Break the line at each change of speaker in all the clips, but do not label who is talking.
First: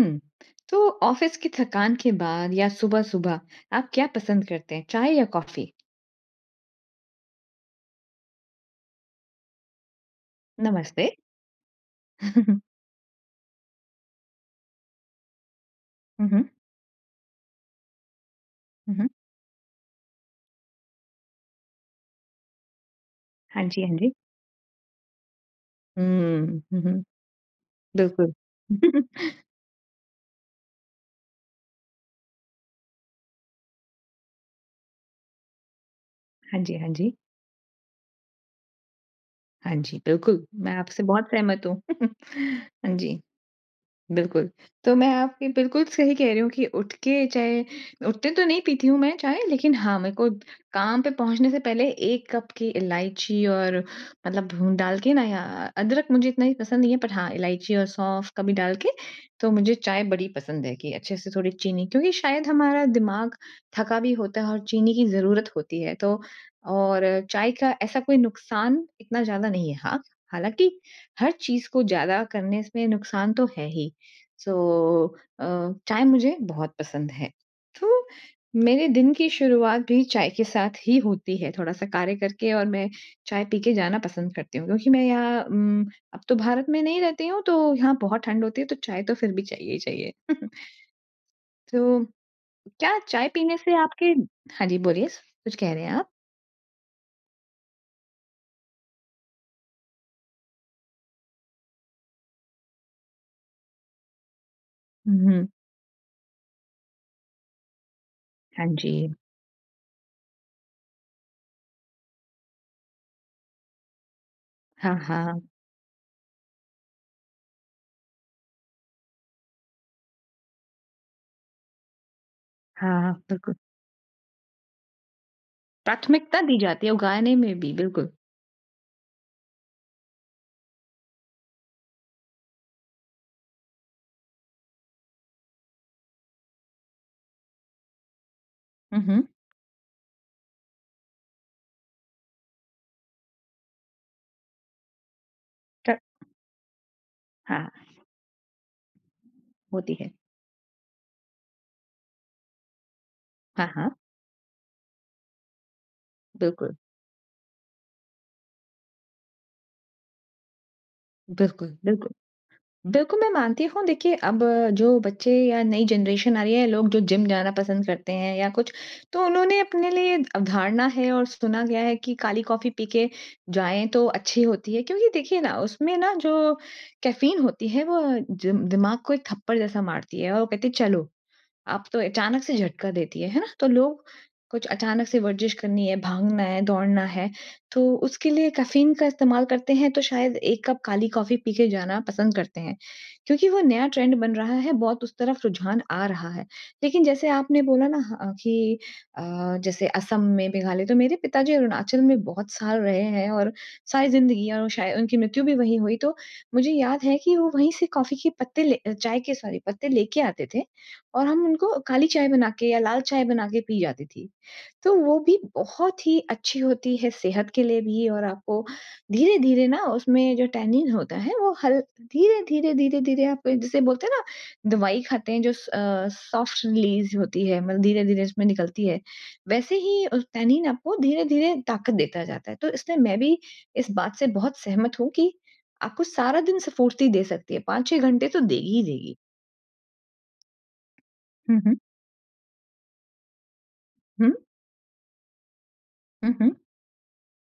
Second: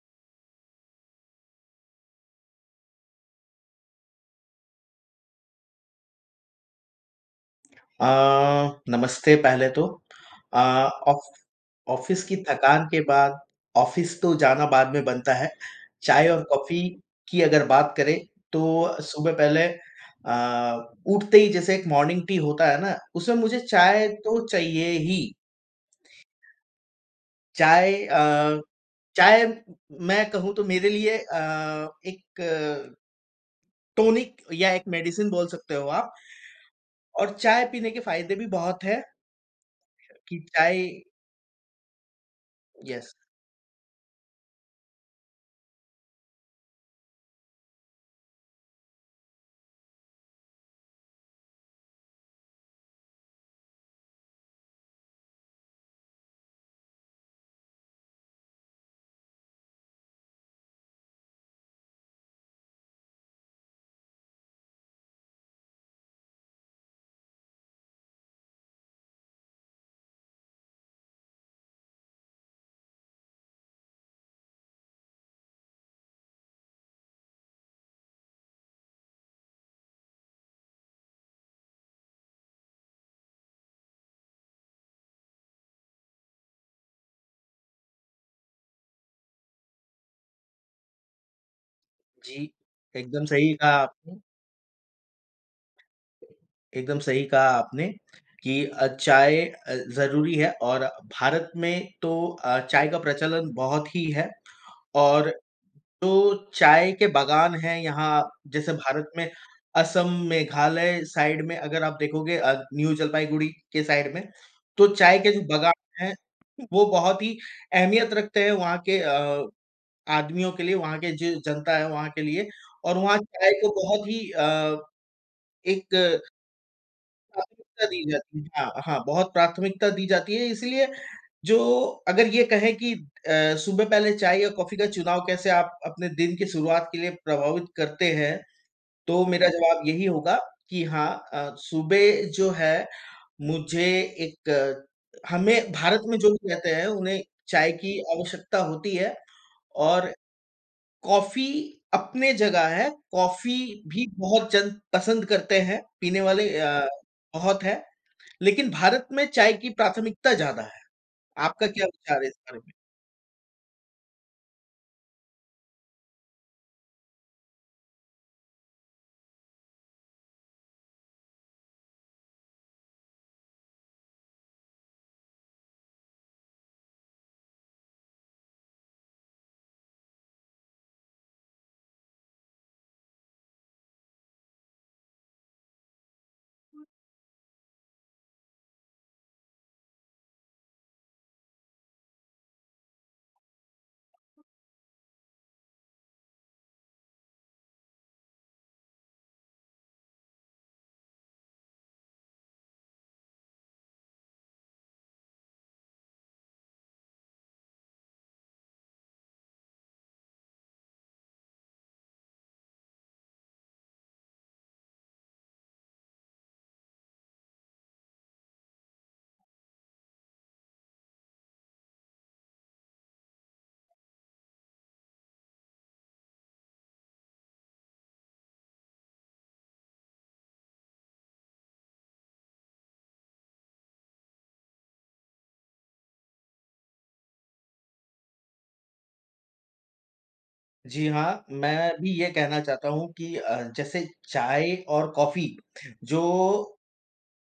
हुँ। तो ऑफ़िस की थकान के बाद या सुबह-सुबह आप क्या पसंद करते हैं चाय या कॉफ़ी?
अ, नमस्ते पहले तो अ,
नमस्ते।
ऑफ़ ऑफ़िस की थकान के बाद ऑफ़िस तो जाना बाद में बनता है। चाय
हुँ,
और
हुँ।
कॉफ़ी की अगर बात करें तो
हुँ, हुँ।
सुबह पहले अ, उठते ही जैसे एक मॉर्निंग टी होता है न? उसमें मुझे
हाँ जी, हाँ
चाय
जी।
तो चाहिए ही।
हुँ। हुँ, हुँ।
चाय अ,
बिल्कुल।
चाय मैं कहूँ तो मेरे लिए अ, एक टॉनिक या एक मेडिसिन बोल सकते हो आप।
हाँ जी, हाँ जी।
और चाय पीने के फ़ायदे भी बहुत हैं।
हाँ जी।
कि
बिल्कुल, मैं
चाय
आपसे बहुत सहमत हूँ। हाँ
यस।
जी। बिल्कुल। तो मैं आपकी बिल्कुल सही कह रही हूँ कि उठ के चाय उठते तो नहीं पीती हूँ मैं चाय लेकिन हाँ, मेरे को काम पे पहुँचने से पहले एक कप की इलाइची और मतलब भून डाल के न या अ, अदरक मुझे इतना भी पसंद नहीं है बट हाँ, इलाइची और सौंफ कभी डाल के तो मुझे चाय बड़ी पसंद है कि अच्छे-से थोड़ी चीनी। क्योंकि शायद हमारा दिमाग थका भी होता है और चीनी की ज़रूरत होती है तो और चाय का ऐसा कोई नुकसान इतना ज़्यादा नहीं है। हाँ, हालाँकि हर चीज़ को ज़्यादा करने से नुकसान तो है ही। सो अ, चाय मुझे बहुत पसंद है। तो मेरे दिन की शुरुआत भी चाय के साथ ही होती है। थोड़ा-सा कार्य करके और मैं चाय पी के जाना पसंद करती हूँ क्योंकि मैं यहाँ उम, अब तो भारत में नहीं रहती हूँ तो यहाँ बहुत ठंड होती है तो चाय तो फिर भी चाहिए ही चाहिए। तो
जी,
क्या
एकदम
चाय
सही
पीने
कहा
से आपके
आपने।
हाँ जी। बोलिए कुछ कह रहे हैं आप?
एकदम सही कहा आपने कि अ, चाय अ, ज़रूरी है और भारत में तो अ, चाय का प्रचलन बहुत ही है।
हुँ,
और
हुँ।
तो चाय के बागान हैं यहाँ
हाँ
जैसे भारत
जी।
में असम, मेघालय साइड में अगर आप देखोगे अ, न्यू जलपाईगुड़ी के साइड में तो
हाँ,
चाय के
हाँ।
जो बागान हैं। वो बहुत ही अहमियत रखते हैं वहाँ के अ, आदमियों के लिए, वहाँ के जो जनता है वहाँ के लिए और
हाँ,
वहाँ चाय
बिल्कुल।
को बहुत ही अ, एक
प्राथमिकता दी जाती है और गाने में भी
प्राथमिकता दी
बिल्कुल।
जाती है। हाँ, हाँ बहुत प्राथमिकता दी जाती है इसलिए जो अगर ये कहें कि अ, सुबह पहले चाय या कॉफ़ी का चुनाव कैसे आप अपने दिन की शुरुआत के लिए प्रभावित करते हैं?
हुँ,
तो
हुँ।
मेरा जवाब यही होगा कि हाँ अ, सुबह जो है मुझे एक हमें
च
भारत में जो भी कहते हैं उन्हें
हाँ।
चाय की आवश्यकता होती है
होती है।
और कॉफ़ी अपने जगह है, कॉफ़ी
हाँ, हाँ।
भी बहुत जन पसंद करते हैं। पीने वाले
बिल्कुल।
अ, बहुत हैं लेकिन भारत में चाय की प्राथमिकता ज़्यादा है। आपका
बिल्कुल,
क्या
बिल्कुल।
विचार है इस बारे में?
बिल्कुल मैं मानती हूँ देखिए अब जो बच्चे या नई जनरेशन आ रही है लोग जो जिम जाना पसंद करते हैं या कुछ। तो उन्होंने अपने लिए अवधारणा है और सुना गया है कि काली कॉफ़ी पी के जाएँ तो अच्छी होती है। क्योंकि देखिए न उसमें न जो कैफ़ीन होती है वो जिम दिमाग को एक थप्पड़ जैसा मारती है और वो कहती है चलो। अब तो अचानक से झटका देती है, है ना? तो लोग कुछ अचानक से वर्जिश करनी है, भागना है, दौड़ना है तो उसके लिए कैफ़ीन का इस्तेमाल करते हैं। तो शायद एक कप काली कॉफ़ी पी के जाना पसंद करते हैं। क्योंकि वो नया ट्रेंड बन रहा है, बहुत उस तरफ रुझान आ रहा है। लेकिन जैसे आपने बोला न ह अ, कि अ, जैसे असम में मेघालय तो मेरे पिताजी अरुणाचल में बहुत साल रहे हैं और सारी ज़िंदगी और वो शाय उनकी मृत्यु भी वहीं हुई। तो मुझे याद है कि वो वहीं से कॉफ़ी के पत्ते ले अ, चाय के सॉरी पत्ते लेके आते थे। और हम उनको काली चाय बना के या लाल चाय बना के पी जाती थी। तो वो भी बहुत ही अच्छी होती है सेहत के लिए भी और आपको धीरे-धीरे न उसमें जो टैनिन होता है वो हल धीरे-धीरे, धीरे-धीरे आप जिसे बोलते हैं न दवाई खाते हैं जो स अ, सॉफ़्ट रिलीज़ होती है, मतलब धीरे-धीरे उसमें निकलती है। वैसे ही अ, टैनिन आपको धीरे-धीरे ताकत देता जाता है। तो इसलिए मैं भी इस बात से बहुत सहमत हूँ कि आपको सारा दिन स्फूर्ति दे सकती है। 5-6 घंटे तो देगी ही देगी।
जी हाँ।
हुँ, हुँ।
मैं भी ये कहना चाहता हूँ कि अ, जैसे
हुँ।
चाय और कॉफ़ी जो
हुँ, हुँ।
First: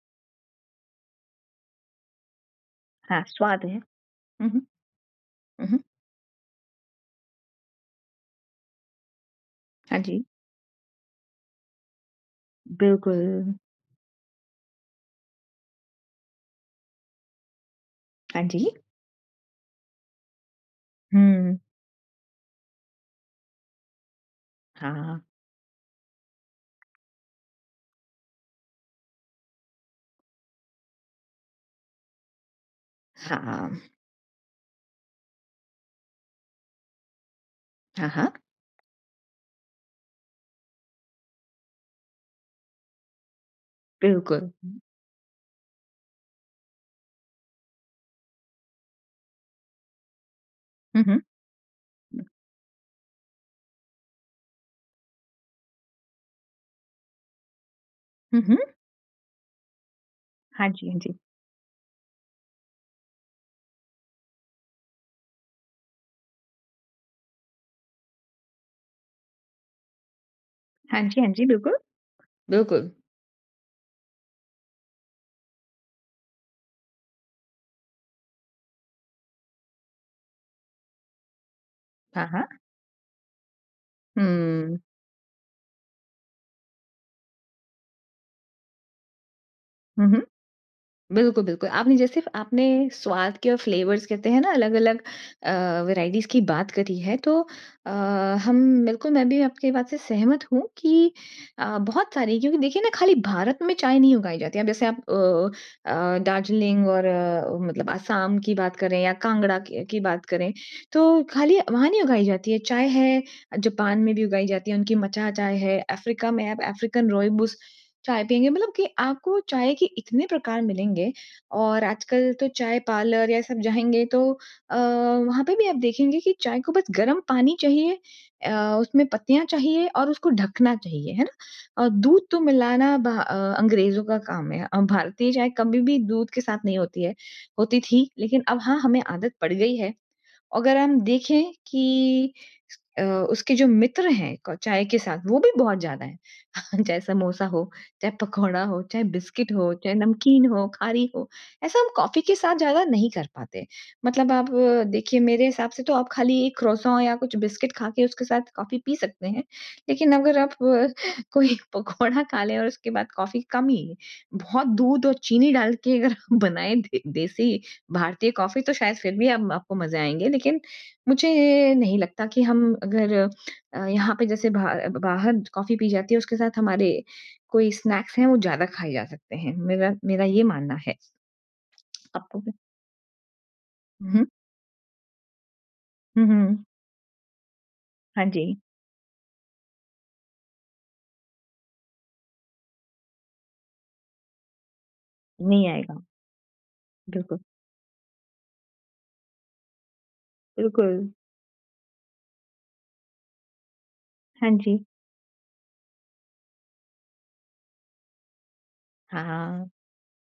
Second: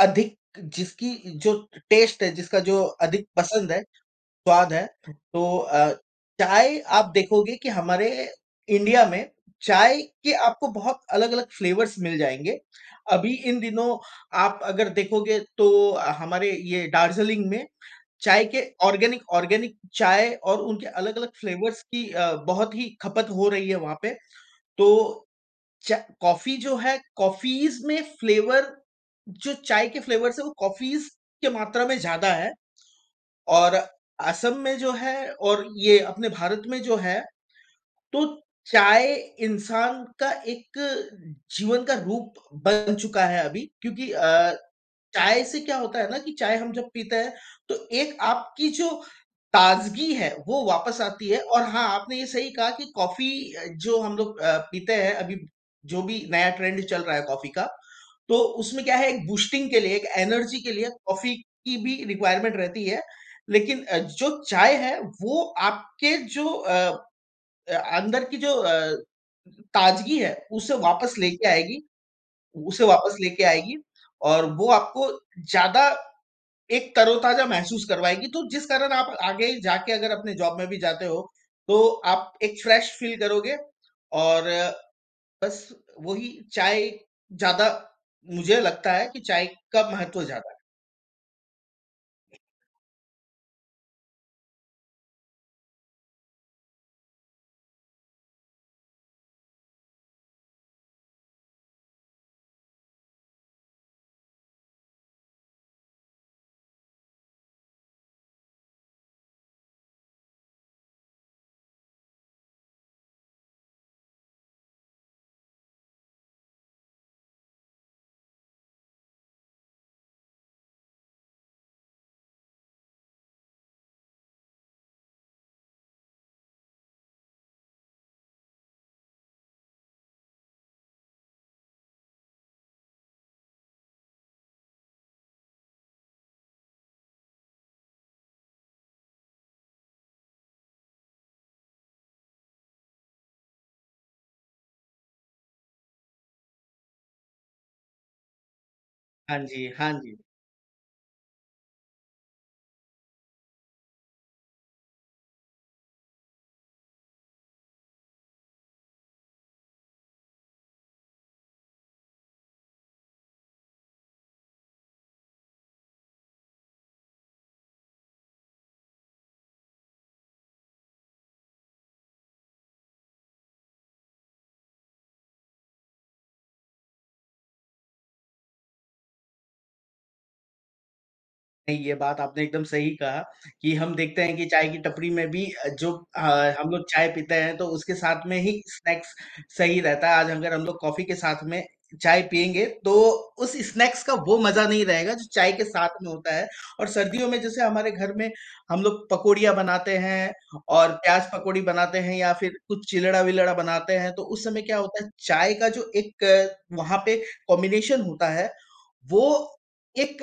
अधिक जिसकी जो टेस्ट है, जिसका जो
हाँ,
अधिक
स्वाद
पसंद
है।
है,
हुँ, हुँ।
स्वाद है, तो
हुँ, हुँ।
अ, चाय आप देखोगे कि हमारे इंडिया में
हाँ
चाय
जी।
के आपको बहुत अलग-अलग फ़्लेवर्स मिल जाएँगे। अभी
बिल्कुल।
इन दिनों आप अगर देखोगे तो, हमारे ये दार्जिलिंग में
हाँ
चाय के
जी।
ऑर्गेनिक ऑर्गेनिक चाय और उनके अलग-अलग
हुँ।
फ़्लेवर्स की अ, बहुत ही ख़पत हो रही है वहाँ पे।
हाँ।
तो, चाय कॉफ़ी जो है कॉफ़ीज़ में फ़्लेवर जो चाय के फ़्लेवर्स है वो कॉफ़ीज़ के मात्रा में ज़्यादा है। और
हाँ।
असम में जो है और ये अपने भारत में जो है।
हाँ,
तो
हाँ।
चाय इंसान का एक जीवन का रूप बन चुका है अभी। क्योंकि
बिल्कुल।
अ, चाय से क्या होता है ना, कि चाय हम जब पीते हैं तो एक आपकी जो ताज़गी है, वो वापस
हुँ,
आती
हुँ।
है। और हाँ आपने ये सही कहा कि कॉफ़ी जो हम लोग अ, पीते हैं, अभी जो भी नया ट्रेंड चल रहा है। कॉफ़ी का तो
हुँ, हुँ।
उसमें क्या है? एक बूस्टिंग के लिए एक एनर्जी
हाँ
के लिए
जी, हाँ जी।
कॉफ़ी की भी रिक्वायरमेंट रहती है। लेकिन अ, जो चाय है, वो आपके जो अ, अंदर की जो अ, ताज़गी है उसे
हाँ
वापस
जी, हाँ जी।
लेके आएगी
बिल्कुल।
उसे
बिल्कुल।
वापस लेके आएगी और वो आपको ज़्यादा एक तरोताज़ा महसूस करवाएगी। तो जिस कारण आप आगे जाकर अगर अपने जॉब में भी जाते हो। तो
हाँ,
आप
हाँ।
एक फ्रेश फ़ील करोगे, और
हुँ।
बस वही चाय ज़्यादा मुझे लगता है कि चाय का
हुँ, हुँ।
महत्व ज़्यादा है।
बिल्कुल, बिल्कुल आपने जैसे इफ़ आपने स्वाद के फ़्लेवर्स कहते हैं ना, अलग-अलग अ, वेराइटीज़ की बात करी है, तो अ, हम बिल्कुल मैं भी आपकी बात से सहमत हूँ। कि अ, बहुत सारी क्योंकि देखिए ना खाली भारत में चाय नहीं उगाई जाती है। जैसे आप अ अ, दार्जिलिंग और अ, मतलब असाम की बात करें या कांगड़ा की की बात करें। तो खाली वहाँ नहीं उगाई जाती है। चाय है जापान में भी उगाई जाती है उनकी मचा चाय है। अफ़्रीका में आप अफ़्रीकन रूइबोस चाय पिएँगे। मतलब की आपको चाय के इतने प्रकार मिलेंगे और आजकल तो चाय पार्लर या सब जाएँगे। तो अ, वहाँ पे भी आप देखेंगे। कि चाय को बस गर्म पानी चाहिए, अ, उसमें पत्तियाँ चाहिए और उसको ढकना चाहिए। है ना अ, दूध तो मिलाना बाहर अंग्रेज़ों का काम है। अ, भारतीय चाय कभी भी दूध के साथ नहीं होती है होती थी। लेकिन अब हाँ हमें आदत पड़ गयी है। अगर हम देखें कि अ, उसके जो मित्र हैं। अ, चाय के साथ वो भी बहुत ज़्यादा हैं। चाहे समोसा हो। चाहे पकौड़ा हो, चाहे
हाँ
बिस्कुट
जी,
हो,
हाँ
चाहे
जी।
नमकीन हो, खारी हो। ऐसा हम कॉफ़ी के साथ ज़्यादा नहीं कर पाते। मतलब आप देखिए। मेरे हिसाब से तो आप खाली एक क्रॉसों या कुछ बिस्कुट खा के उसके साथ कॉफ़ी पी सकते हैं। लेकिन अगर आप कोई पकोड़ा खा ले और उसके बाद कॉफ़ी कम ही बहुत दूध और चीनी डाल के अगर बनाएँ भी। देसी भारतीय कॉफ़ी तो शायद फिर भी आपको मज़े आएँगे। लेकिन मुझे नहीं लगता कि हम अगर अ, यहाँ पे जैसे ब बाहर जैसी कॉफ़ी पी जाती है। उसके साथ हमारे कोई स्नैक्स हैं वो ज़्यादा खाए जा सकते हैं। मेरा मेरा ये मानना है।
नहीं, ये बात
आपको
आपने
भी
एकदम सही कहा, कि हम देखते
हुँ।
हैं कि चाय की टपरी में भी अ, जो अ,
हुँ, हुँ।
हम लोग चाय पीते हैं तो उसके साथ
हाँ
में
जी।
ही स्नैक्स सही रहता है। आज अगर हम लोग कॉफ़ी के साथ में चाय पिएँगे तो, उस स्नैक्स का वो मज़ा नहीं रहेगा। जो चाय के
नहीं
साथ
आएगा।
में होता है और सर्दियों में
बिल्कुल।
जैसे हमारे घर में हम लोग पकोड़ियाँ बनाते हैं और
बिल्कुल।
प्याज पकौड़ी बनाते हैं या फिर कुछ चिलड़ा-विलड़ा बनाते हैं। तो उस इस
हाँ
समय क्या
जी।
होता है? चाय का जो एक वहाँ पे कॉम्बिनेशन होता है।
हाँ,
वो
हाँ।
एक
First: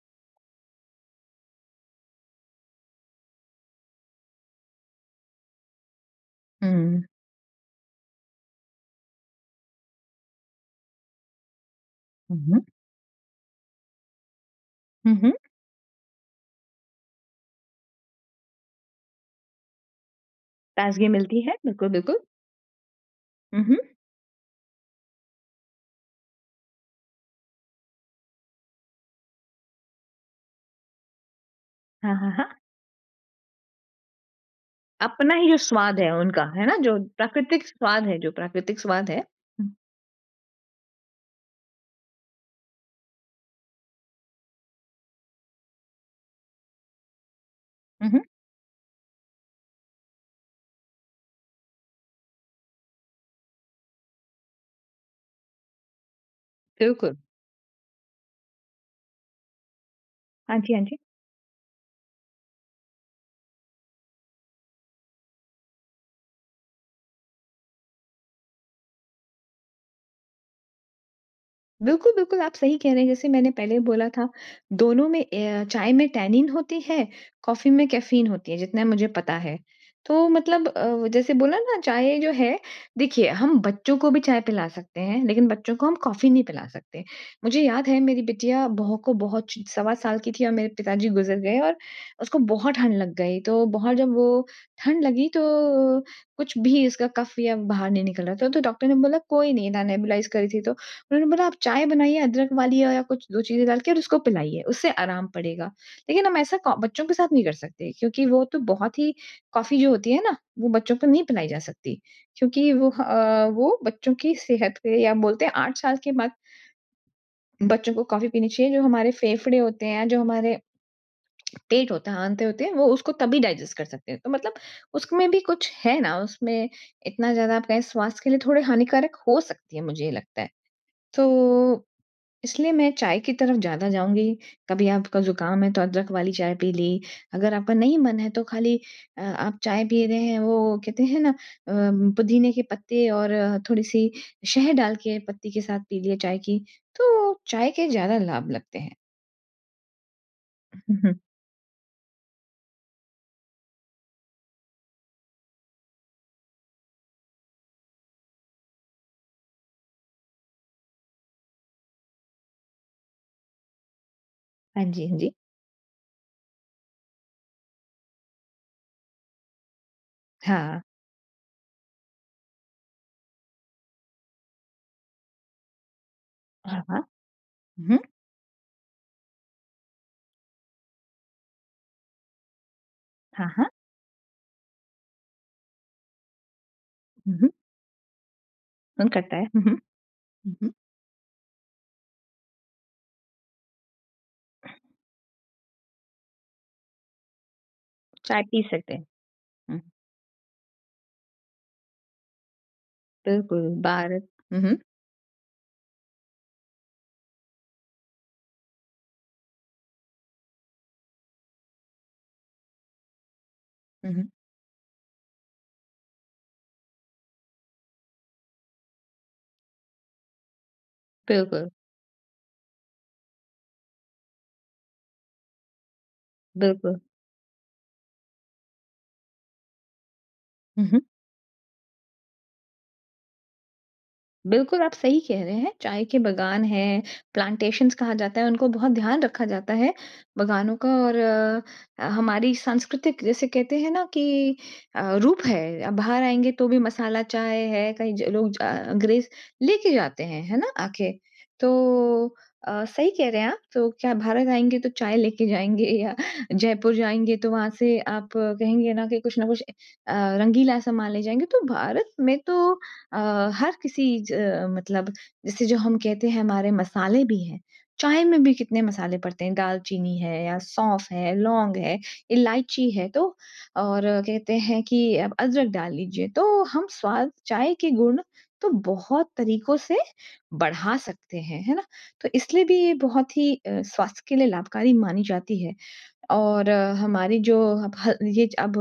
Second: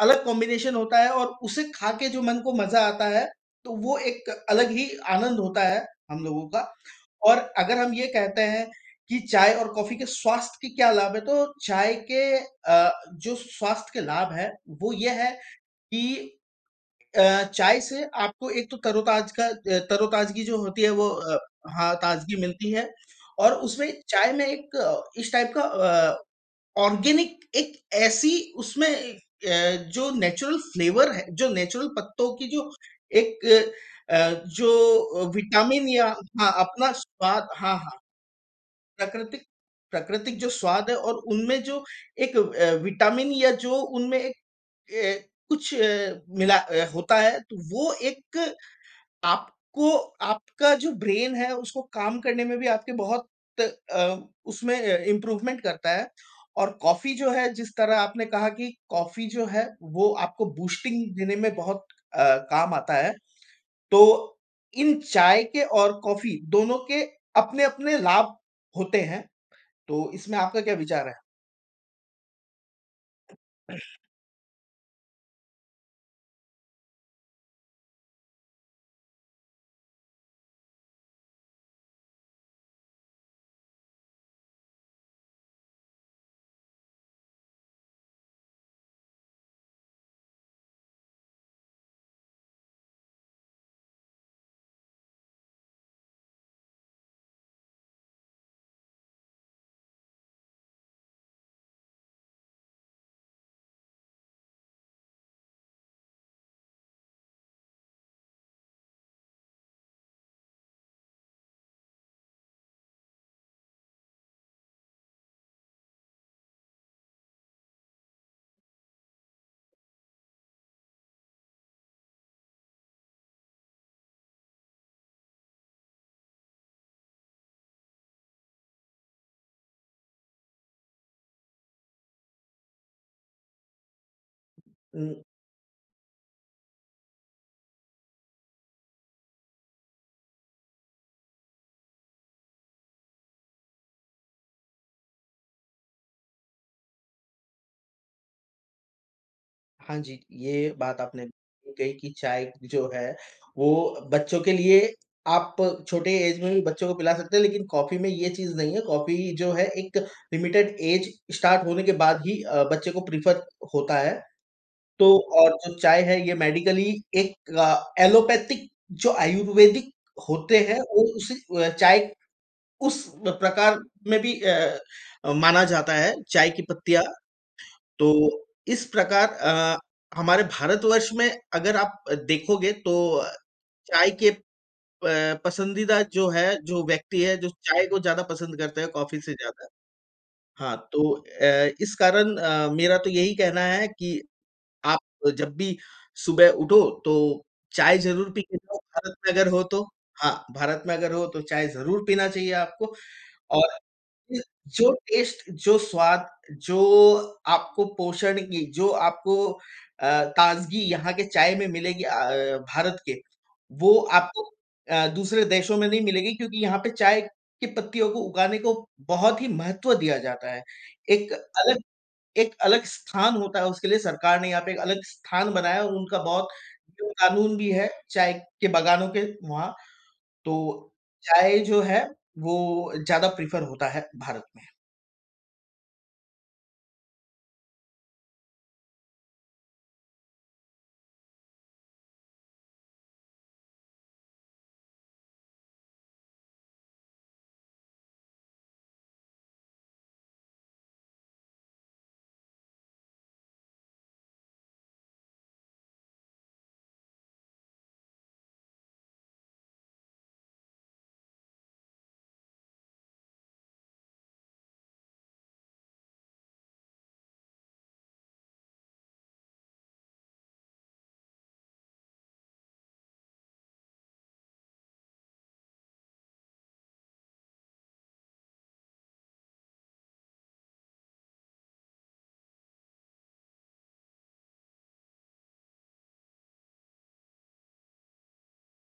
अलग कॉम्बिनेशन होता है और उसे खा के जो मन को मज़ा आता है। तो वो एक अलग ही आनंद होता है, हम लोगों का।
हुँ।
और अगर हम ये कहते हैं कि चाय और कॉफ़ी के स्वास्थ्य के क्या लाभ है? तो चाय के
हुँ, हुँ।
अ, जो स्वास्थ्य के लाभ हैं, वो ये
हुँ,
है
हुँ।
कि, अ चाय से आपको एक तो तरोताज़ा का तरो-ताज़गी जो होती है,
ताज़गी
वो अ,
मिलती है। बिल्कुल,
हाँ
बिल्कुल।
ताज़गी मिलती है और
हुँ, हुँ।
उसमें चाय में एक इस टाइप का अ, ऑर्गेनिक एक ऐसी उसमें अ, जो नेचुरल फ़्लेवर है, जो नेचुरल
हाँ, हाँ,
पत्तों की
हाँ।
जो एक अ, जो
अपना ही जो
विटामिन
स्वाद
या
है उनका। है ना,
अपना
जो
स्वाद
प्राकृतिक
हाँ, हाँ।
स्वाद है जो प्राकृतिक स्वाद है। हुँ।
प्राकृतिक-प्राकृतिक जो स्वाद है और उनमें जो एक अ, विटामिन या जो उनमें एक ए कुछ ए मिला होता है। तो वो
हुँ हुँ।
एक आपको आपका जो ब्रेन है। उसको काम करने में भी आपके बहुत अ, उसमें इम्प्रूवमेंट करता है और कॉफ़ी
बिल्कुल।
जो है, जिस तरह आपने कहा कि कॉफ़ी जो है वो आपको
हाँ जी, हाँ जी।
बूस्टिंग देने में बहुत अ, काम आता है। तो इन चाय के और कॉफ़ी दोनों के अपने-अपने लाभ होते हैं। तो इसमें आपका क्या विचार है?
बिल्कुल, बिल्कुल आप सही कह रहे हैं जैसे मैंने पहले बोला था दोनों में ए अ, चाय में टैनिन होती है, कॉफ़ी में कैफीन होती है, जितना मुझे पता है। तो मतलब अ, जैसे बोला ना चाय जो है देखिए हम बच्चों को भी चाय पिला सकते हैं, लेकिन बच्चों को हम कॉफ़ी नहीं पिला सकते। मुझे याद है मेरी बिटिया बहुको बहु च सवा साल की थी और मेरे पिताजी गुज़र गए और उसको बहुत ठंड लग गई तो बहुत जब वो ठंड लगी तो कुछ भी इसका कफ़ या बाहर नहीं निकल रहा था, तो डॉक्टर ने बोला कोई नहीं ना नेबुलाइज़ करी थी तो उन्होंने बोला आप चाय बनाइए, अदरक वाली या कुछ 2 चीजें डाल के और उसको पिलाइए, उससे आराम पड़ेगा, लेकिन हम ऐसा को बच्चों के साथ नहीं लड़ सकते क्योंकि वो तो बहुत ही कॉफ़ी जो होती है ना, वो बच्चों को नहीं पिलाई जा सकती, क्योंकि वो ह अ, वो बच्चों की सेहत पे या बोलते हैं 8 साल के बाद बच्चों को कॉफ़ी पीनी चाहिए जो हमारे फेफड़े होते हैं, जो हमारे पेट हो आँते होते हैं वो उसको तभी डाइजेस्ट कर सकते हैं। तो मतलब उसमें भी कुछ है ना उसमें इतना ज़्यादा आप कहे स्वास्थ्य के लिए थोड़े हानिकारक हो सकती है मुझे ये लगता है। तो इसलिए मैं चाय की तरफ ज़्यादा जाऊँगी, कभी आपका
हुँ।
ज़ुकाम है तो अदरक वाली चाय पी ली, अगर आपका नहीं मन है तो खाली अ, आप चाय पी रहे हैं वो कहते है ना? अ, पुदीने के पत्ते और थोड़ी-सी शहद डाल के पत्ती के साथ पी लिया चाय की, तो चाय के ज़्यादा लाभ लगते हैं।
हाँ जी। ये बात आपने कही कि चाय जो है वो बच्चों के लिए आप छोटे एज में भी बच्चों को पिला सकते हैं लेकिन कॉफ़ी में ये चीज़ नहीं है। कॉफ़ी जो है एक लिमिटेड एज स्टार्ट होने के बाद ही अ, बच्चे को प्रेफर होता है।
हाँ जी,
तो
हाँ जी।
और जो चाय है ये मेडिकली एक एलोपैथिक जो आयुर्वेदिक होते हैं
हाँ।
वो उस अ, चाय उस प्रकार में भी अ अ, माना जाता है चाय की
हाँ, हाँ।
पत्तियाँ।
हुँ, हुँ।
तो इस प्रकार अ, हमारे भारतवर्ष में अगर आप देखोगे तो
हाँ, हाँ।
चाय के प पसंदीदा जो है, जो व्यक्ति है
हुँ,
जो
हुँ।
चाय को ज़्यादा पसंद करते है,
मन
कॉफ़ी से
करता है। हुँ,
ज़्यादा।
हुँ। हुँ, हुँ।
हाँ तो अ, इस कारण अ, मेरा तो यही कहना है कि आप जब भी सुबह उठो तो चाय ज़रूर
चाय
पी के
पी
जाओ
सकते हैं।
भारत में अगर हो
हुँ।
तो। हाँ, भारत में अगर हो तो चाय ज़रूर पीना चाहिए आपको और
बिल्कुल भारत। हुँ, हुँ।
जो टेस्ट जो स्वाद, जो आपको पोषण की जो आपको अ, ताज़गी यहाँ के चाय में मिलेगी अ, भारत के वो
हुँ, हुँ।
आपको अ, दूसरे देशों में नहीं मिलेगी क्योंकि यहाँ पे चाय की पत्तियों को उगाने को बहुत ही महत्व दिया जाता है। एक
बिल्कुल।
अलग एक अलग स्थान होता है उसके लिए सरकार ने यहाँ पे एक अलग स्थान बनाया है और उनका बहुत
बिल्कुल।
क़ानून भी है चाय के बागानों के वहाँ,
हुँ,
तो
हुँ।
चाय जो है वो ज़्यादा प्रेफर होता है भारत में।
बिल्कुल आप सही कह रहे हैं। चाय के बागान है प्लांटेशंस कहा जाता है उनको बहुत ध्यान रखा जाता है बागानों का ।और अ, हमारी सांस्कृतिक जैसे कहते हैं ना कि अ, रूप है, बाहर आएँगे तो भी मसाला चाय है कई ज लोग अ, ग्रेस लेके जाते हैं है ना? आके, तो अ, सही कह रहे हैं आप तो क्या भारत आएँगे तो चाय लेके जाएँगे या जयपुर जाएँगे तो वहाँ से आप कहेंगे ना कि कुछ न कुछ अ, रंगीला समान ले जाएँगे, तो भारत में तो अ, हर किसी च मतलब जैसे जो हम कहते हैं हमारे मसाले भी हैं। चाय में भी कितने मसाले पड़ते हैं दाल चीनी है या सौंफ़ है, लॉन्ग है, इलाइची है, तो और कहते हैं कि आप अदरक डाल लीजिए, तो हम स्वाद, चाय के गुण तो बहुत तरीकों से बढ़ा सकते हैं। है ना? तो इसलिए भी ये बहुत ही अ, स्वास्थ्य के लिए लाभकारी मानी जाती है। और हमारी जो अब ह ये अब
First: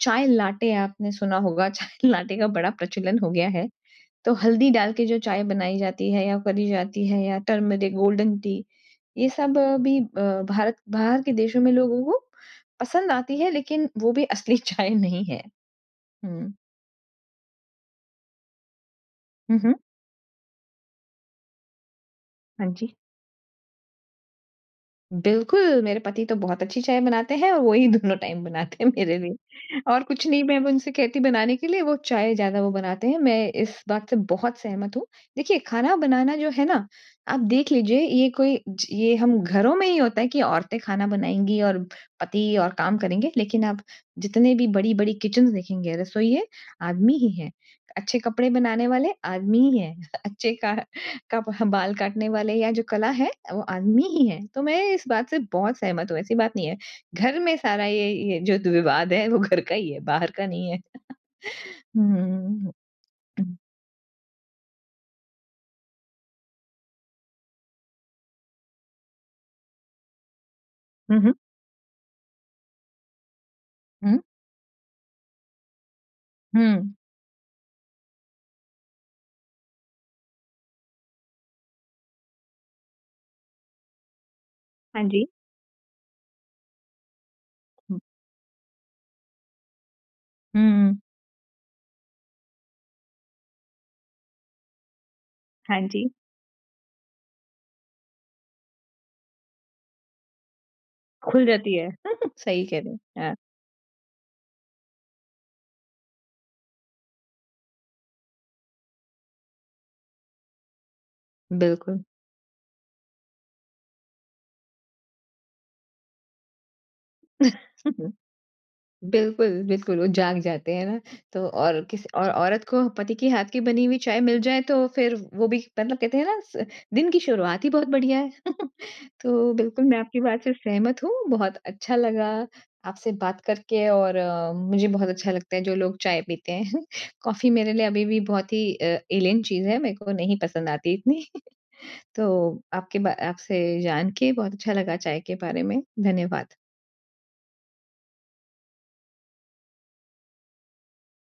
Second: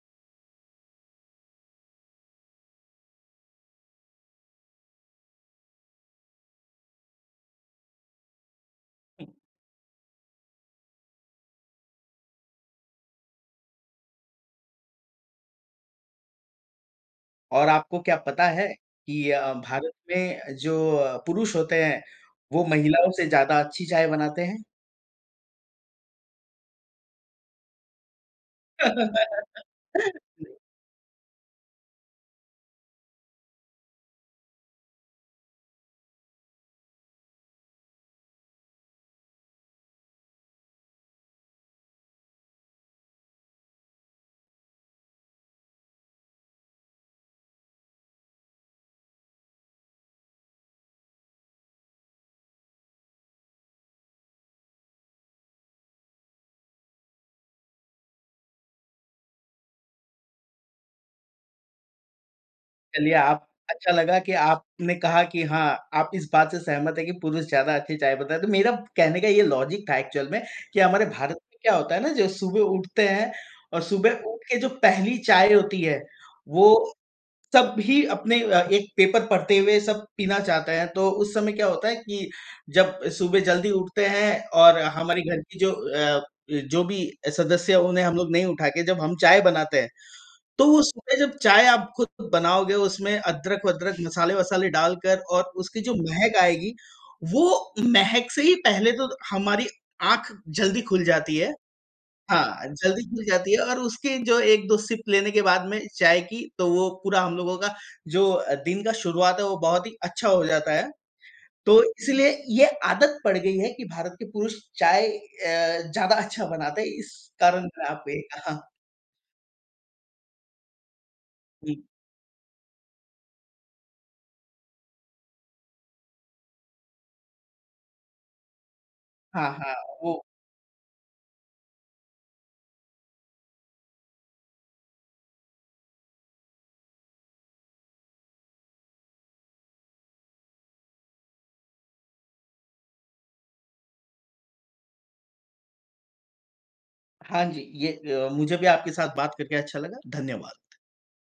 चाय लाटे आपने सुना होगा चाय लाटे का बड़ा प्रचलन हो गया है। तो हल्दी डाल के जो चाय बनाई जाती है या करी जाती है या टर्मरिक गोल्डन टी ये
हुँ।
सब भी अ, भारत बाहर के देशों में लोगों को पसंद आती है लेकिन वो भी असली चाय नहीं है। हुँ।
और आपको क्या पता है? कि अ,
हुँ, हुँ।
भारत में जो अ, पुरुष होते हैं वो
हाँ जी।
महिलाओं से ज़्यादा अच्छी चाय बनाते हैं?
बिल्कुल। मेरे पति तो बहुत अच्छी चाय बनाते हैं और वो ही दोनों टाइम बनाते हैं मेरे लिए। और कुछ नहीं मैं अब उनसे कहती बनाने के लिए वो चाय ज़्यादा वो बनाते हैं, मैं इस बात से बहुत सहमत हूँ। देखिए खाना बनाना जो है ना, आप देख लीजिए ये कोई ज ये हम घरों में ही होता है कि औरतें खाना बनाएँगी और पति और काम करेंगे लेकिन आप जितने भी बड़ी-बड़ी किचन्स देखेंगे, रसोइए आदमी ही हैं। अच्छे कपड़े बनाने वाले आदमी ही हैं, अच्छे क कप बाल काटने वाले या जो कला है वो आदमी ही है, तो मैं इस बात से बहुत सहमत हूँ, ऐसी बात नहीं है। घर में सारा ये ये जो द विवाद है वो घर का ही है, बाहर का नहीं है।
चलिए आप
हुँ।
अच्छा लगा कि आपने कहा कि हाँ, आप इस बात से सहमत हैं कि पुरुष ज़्यादा अच्छी चाय बताए, तो मेरा कहने का ये लॉजिक था एक्चुअल में कि हमारे
हुँ, हुँ।
भारत में क्या होता है ना? जो सुबह उठते हैं और सुबह
हुँ।
उठ के जो पहली चाय होती है वो
हुँ।
सब भी अपने अ, एक पेपर पढ़ते हुए सब पीना चाहते हैं तो उस समय क्या होता है कि जब सुबह जल्दी उठते हैं और
हाँ
हमारी
जी।
घर की जो अ, जो भी सदस्य
हुँ।
उन्हें हम लोग नहीं उठा के जब हम चाय बनाते हैं।
हुँ,
तो वो
हुँ।
सुबह जब चाय आप खुद बनाओगे उसमें अदरक-वदरक, मसाले-वसाले डालकर और उसकी
हाँ
जो
जी।
महक आएगी वो महक से ही पहले तो हमारी आँख जल्दी खुल जाती
खुल
है।
जाती है।
हाँ,
सही कह रहें
जल्दी
हैं।
खुल
हाँ।
जाती है और उसके जो 1-2 सिप लेने के बाद में चाय की तो वो पूरा हम लोगों का जो अ, दिन का शुरुआत है, वो बहुत ही अच्छा हो जाता है। तो
बिल्कुल।
इसलिए ये आदत पड़ गई है कि भारत के पुरुष चाय अ, ज़्यादा अच्छा बनाते हैं। इस कारण आप ए हाँ।
बिल्कुल, बिल्कुल। वो जाग जाते हैं ना, तो और
हुँ।
किस और औरत को पति के हाथ की बनी हुई चाय मिल जाए तो फिर वो भी मतलब कहते है ना स दिन की शुरुआत ही बहुत बढ़िया है।
हाँ,
तो
हाँ।
बिल्कुल मैं आपकी
वो
बात से सहमत हूँ। बहुत अच्छा लगा आपसे बात करके और, मुझे बहुत अच्छा लगता है जो लोग चाय पीते हैं। कॉफी मेरे लिए अभी भी बहुत ही अ, एलियन चीज़ है, मेरे को नहीं पसंद आती इतनी। तो आपके ब आपसे जान के बहुत अच्छा लगा चाय के बारे में धन्यवाद।
हाँ जी, ये अ, मुझे भी आपके साथ बात करके अच्छा लगा। धन्यवाद।